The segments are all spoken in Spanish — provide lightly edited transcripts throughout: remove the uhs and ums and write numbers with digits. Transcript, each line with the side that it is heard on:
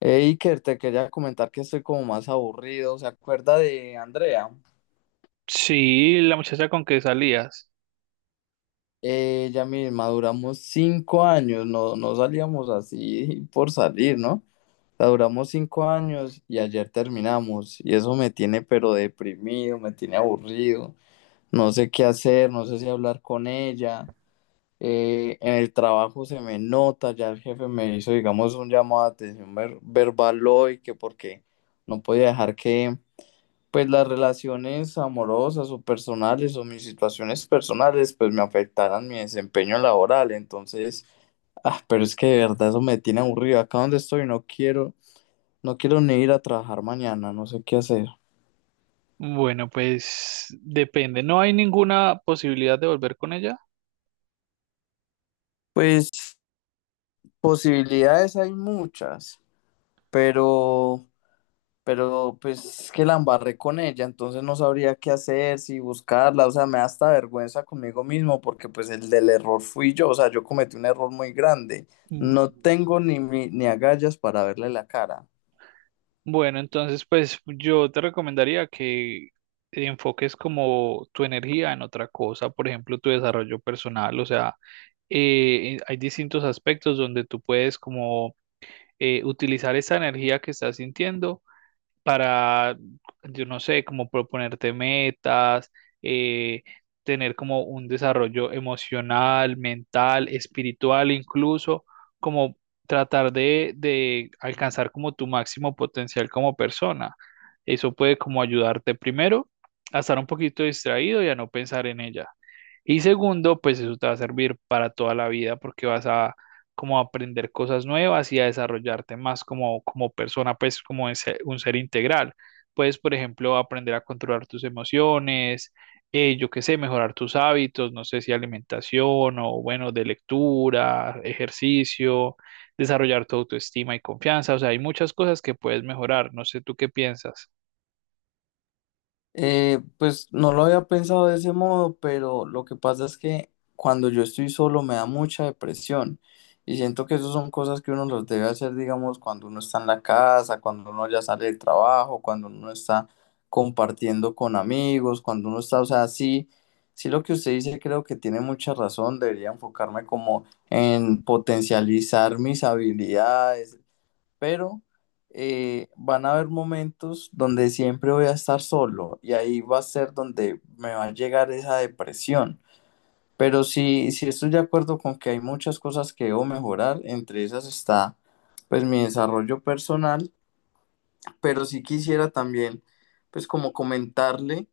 left: Hey, Iker, te quería comentar que estoy como más aburrido. ¿Se acuerda de Andrea?
right: Sí, la muchacha con que salías.
left: Ella misma, duramos 5 años, no, no salíamos así por salir, ¿no? La duramos cinco años y ayer terminamos. Y eso me tiene pero deprimido, me tiene aburrido. No sé qué hacer, no sé si hablar con ella. En el trabajo se me nota, ya el jefe me hizo, digamos, un llamado de atención verbal hoy, que porque no podía dejar que pues las relaciones amorosas o personales o mis situaciones personales pues me afectaran mi desempeño laboral. Entonces, ah, pero es que de verdad eso me tiene aburrido. Acá donde estoy no quiero, no quiero ni ir a trabajar mañana, no sé qué hacer.
right: Bueno, pues depende. ¿No hay ninguna posibilidad de volver con ella?
left: Pues posibilidades hay muchas, pero pero pues que la embarré con ella, entonces no sabría qué hacer, si buscarla, o sea, me da hasta vergüenza conmigo mismo porque pues el del error fui yo, o sea, yo cometí un error muy grande,
right: Mm.
left: no tengo ni, ni agallas para verle la cara.
right: Bueno, entonces pues yo te recomendaría que enfoques como tu energía en otra cosa, por ejemplo, tu desarrollo personal, o sea, hay distintos aspectos donde tú puedes como utilizar esa energía que estás sintiendo para, yo no sé, como proponerte metas, eh, tener como un desarrollo emocional, mental, espiritual, incluso como tratar de alcanzar como tu máximo potencial como persona. Eso puede como ayudarte primero a estar un poquito distraído y a no pensar en ella. Y segundo, pues eso te va a servir para toda la vida porque vas a como a aprender cosas nuevas y a desarrollarte más como, como persona, pues como un ser integral. Puedes, por ejemplo, aprender a controlar tus emociones, yo qué sé, mejorar tus hábitos, no sé si alimentación o bueno, de lectura, ejercicio, desarrollar tu autoestima y confianza. O sea, hay muchas cosas que puedes mejorar. No sé tú qué piensas.
left: Pues no lo había pensado de ese modo, pero lo que pasa es que cuando yo estoy solo me da mucha depresión y siento que esas son cosas que uno los debe hacer, digamos, cuando uno está en la casa, cuando uno ya sale del trabajo, cuando uno está compartiendo con amigos, cuando uno está, o sea, sí, sí lo que usted dice creo que tiene mucha razón, debería enfocarme como en potencializar mis habilidades, pero van a haber momentos donde siempre voy a estar solo y ahí va a ser donde me va a llegar esa depresión. Pero sí, sí estoy de acuerdo con que hay muchas cosas que debo mejorar, entre esas está pues mi desarrollo personal, pero sí quisiera también pues como comentarle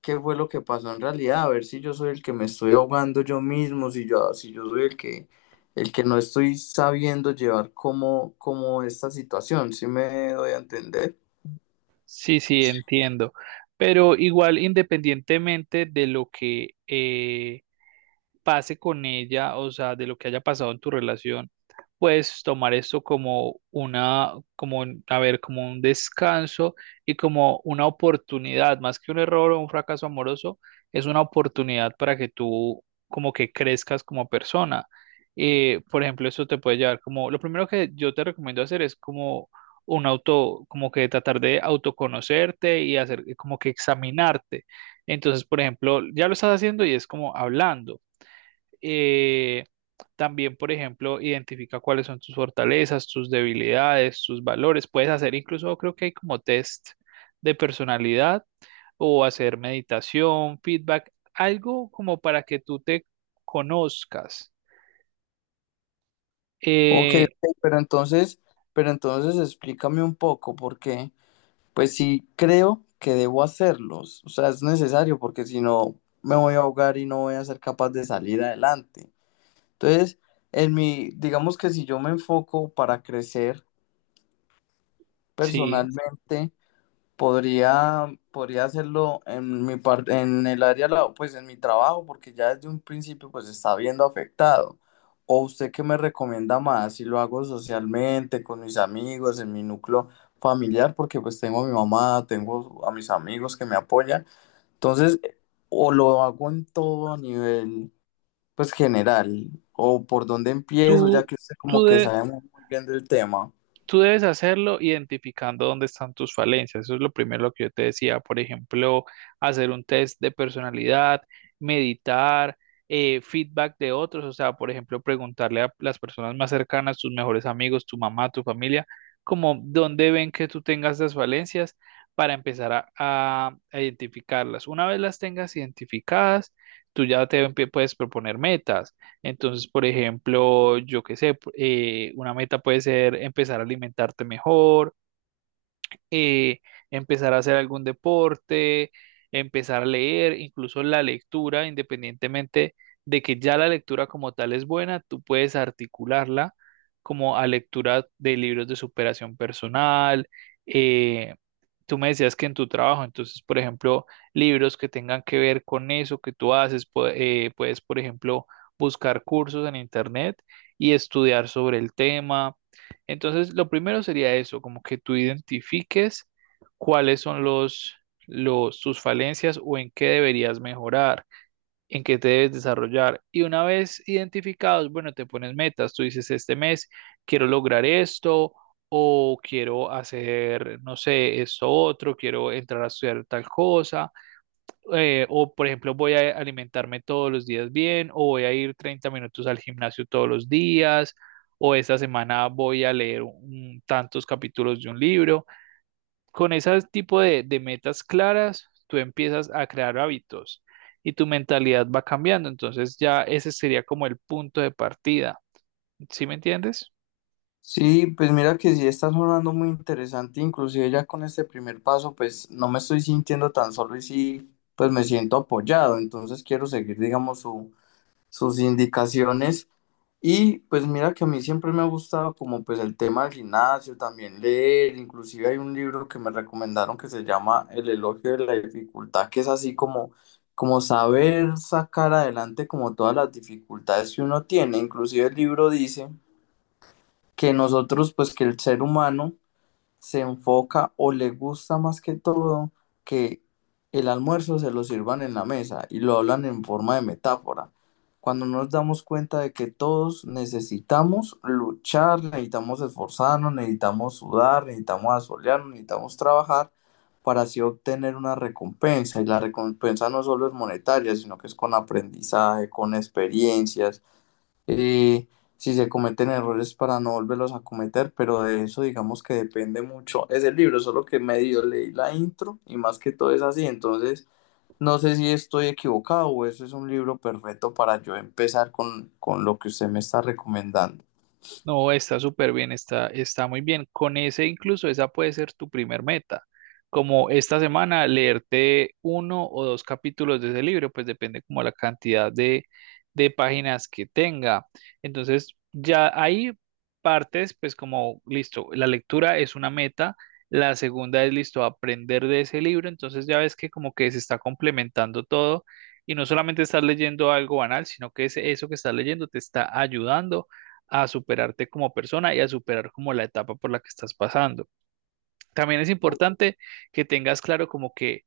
left: qué fue lo que pasó en realidad, a ver si yo soy el que me estoy ahogando yo mismo, si yo soy el que no estoy sabiendo llevar como, como esta situación, ¿si me doy a entender?
right: Sí, sí, entiendo. Pero igual, independientemente de lo que pase con ella, o sea, de lo que haya pasado en tu relación, puedes tomar esto como una, como, a ver, como un descanso y como una oportunidad, más que un error o un fracaso amoroso, es una oportunidad para que tú como que crezcas como persona. Por ejemplo, eso te puede llevar como, lo primero que yo te recomiendo hacer es como un auto, como que tratar de autoconocerte y hacer como que examinarte. Entonces, por ejemplo, ya lo estás haciendo y es como hablando. Eh, También, por ejemplo, identifica cuáles son tus fortalezas, tus debilidades, tus valores. Puedes hacer incluso, creo que hay como test de personalidad o hacer meditación, feedback, algo como para que tú te conozcas.
left: Ok,
right: Eh,
left: ok, pero entonces explícame un poco, porque pues sí creo que debo hacerlos, o sea, es necesario, porque si no me voy a ahogar y no voy a ser capaz de salir adelante. Entonces, en mi, digamos que si yo me enfoco para crecer
right: sí,
left: personalmente, podría, podría hacerlo en mi parte, en el área, pues en mi trabajo, porque ya desde un principio pues está viendo afectado. ¿O usted qué me recomienda más? Si lo hago socialmente, con mis amigos, en mi núcleo familiar, porque pues tengo a mi mamá, tengo a mis amigos que me apoyan. Entonces, o lo hago en todo a nivel pues general, o por dónde empiezo, ya
right: tú,
left: que usted como
right: tú
left: que
right: de-
left: sabe muy muy bien del tema.
right: Tú debes hacerlo identificando dónde están tus falencias. Eso es lo primero lo que yo te decía. Por ejemplo, hacer un test de personalidad, meditar, feedback de otros. O sea, por ejemplo, preguntarle a las personas más cercanas, tus mejores amigos, tu mamá, tu familia, como dónde ven que tú tengas las falencias para empezar a identificarlas. Una vez las tengas identificadas, tú puedes proponer metas entonces, por ejemplo, yo qué sé, una meta puede ser empezar a alimentarte mejor, eh, empezar a hacer algún deporte, empezar a leer, incluso la lectura, independientemente de que ya la lectura como tal es buena, tú puedes articularla como a lectura de libros de superación personal, eh, tú me decías que en tu trabajo, entonces, por ejemplo, libros que tengan que ver con eso que tú haces, puedes, por ejemplo, buscar cursos en internet y estudiar sobre el tema. Entonces, lo primero sería eso, como que tú identifiques cuáles son los, tus falencias o en qué deberías mejorar en qué te debes desarrollar. Y una vez identificados, bueno, te pones metas. Tú dices, este mes quiero lograr esto o quiero hacer, no sé, esto otro, quiero entrar a estudiar tal cosa, o por ejemplo voy a alimentarme todos los días bien, o voy a ir 30 minutos al gimnasio todos los días, o esta semana voy a leer tantos capítulos de un libro. Con ese tipo de metas claras, tú empiezas a crear hábitos y tu mentalidad va cambiando. Entonces ya ese sería como el punto de partida. ¿Sí me entiendes?
left: Sí, pues mira que sí está sonando muy interesante, inclusive ya con este primer paso, pues no me estoy sintiendo tan solo y sí, pues me siento apoyado, entonces quiero seguir, digamos, sus indicaciones. Y pues mira que a mí siempre me ha gustado como pues el tema del gimnasio, también leer. Inclusive hay un libro que me recomendaron que se llama El elogio de la dificultad, que es así como, como saber sacar adelante como todas las dificultades que uno tiene. Inclusive el libro dice que nosotros, pues que el ser humano se enfoca o le gusta más que todo que el almuerzo se lo sirvan en la mesa y lo hablan en forma de metáfora. Cuando nos damos cuenta de que todos necesitamos luchar, necesitamos esforzarnos, necesitamos sudar, necesitamos asolearnos, necesitamos trabajar para así obtener una recompensa. Y la recompensa no solo es monetaria, sino que es con aprendizaje, con experiencias, eh, si se cometen errores para no volverlos a cometer, pero de eso digamos que depende mucho. Es el libro, solo que medio leí la intro y más que todo es así. Entonces, no sé si estoy equivocado o eso es un libro perfecto para yo empezar con lo que usted me está recomendando.
right: No, está súper bien, está, está muy bien. Con ese incluso, esa puede ser tu primer meta. Como esta semana, leerte uno o dos capítulos de ese libro, pues depende como la cantidad de páginas que tenga. Entonces, ya ahí partes, pues como, listo, la lectura es una meta. La segunda es, listo, aprender de ese libro. Entonces ya ves que como que se está complementando todo y no solamente estás leyendo algo banal, sino que eso que estás leyendo te está ayudando a superarte como persona y a superar como la etapa por la que estás pasando. También es importante que tengas claro como que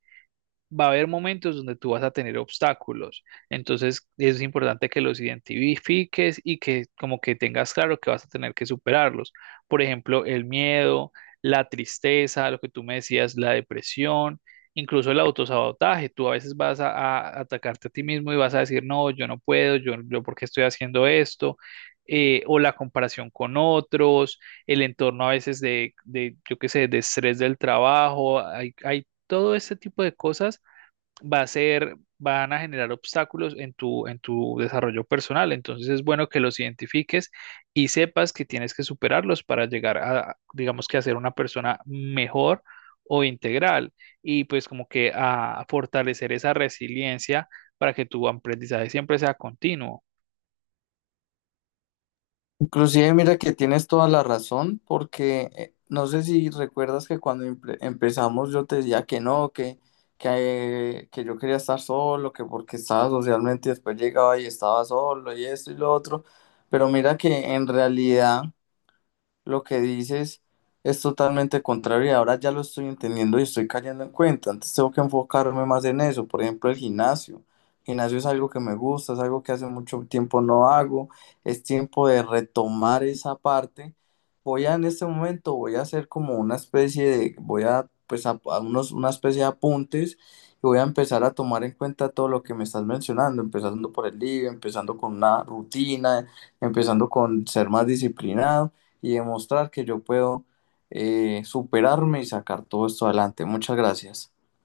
right: va a haber momentos donde tú vas a tener obstáculos. Entonces es importante que los identifiques y que como que tengas claro que vas a tener que superarlos. Por ejemplo, el miedo, la tristeza, lo que tú me decías, la depresión, incluso el autosabotaje. Tú a veces vas a atacarte a ti mismo y vas a decir, no, yo no puedo, yo por qué estoy haciendo esto. O la comparación con otros, el entorno a veces de yo qué sé, de estrés del trabajo, hay todo este tipo de cosas va a ser, van a generar obstáculos en en tu desarrollo personal. Entonces es bueno que los identifiques y sepas que tienes que superarlos para llegar a, digamos que a ser una persona mejor o integral y pues como que a fortalecer esa resiliencia para que tu aprendizaje siempre sea continuo.
left: Inclusive, mira que tienes toda la razón, porque no sé si recuerdas que cuando empezamos yo te decía que no, que yo quería estar solo, que porque estaba socialmente y después llegaba y estaba solo y esto y lo otro, pero mira que en realidad lo que dices es totalmente contrario y ahora ya lo estoy entendiendo y estoy cayendo en cuenta. Antes tengo que enfocarme más en eso. Por ejemplo, el gimnasio. El gimnasio es algo que me gusta, es algo que hace mucho tiempo no hago. Es tiempo de retomar esa parte. Voy a, en este momento voy a hacer como una especie de, voy a pues a, unos, una especie de apuntes y voy a empezar a tomar en cuenta todo lo que me estás mencionando, empezando por el libro, empezando con una rutina, empezando con ser más disciplinado y demostrar que yo puedo, superarme y sacar todo esto adelante. Muchas gracias.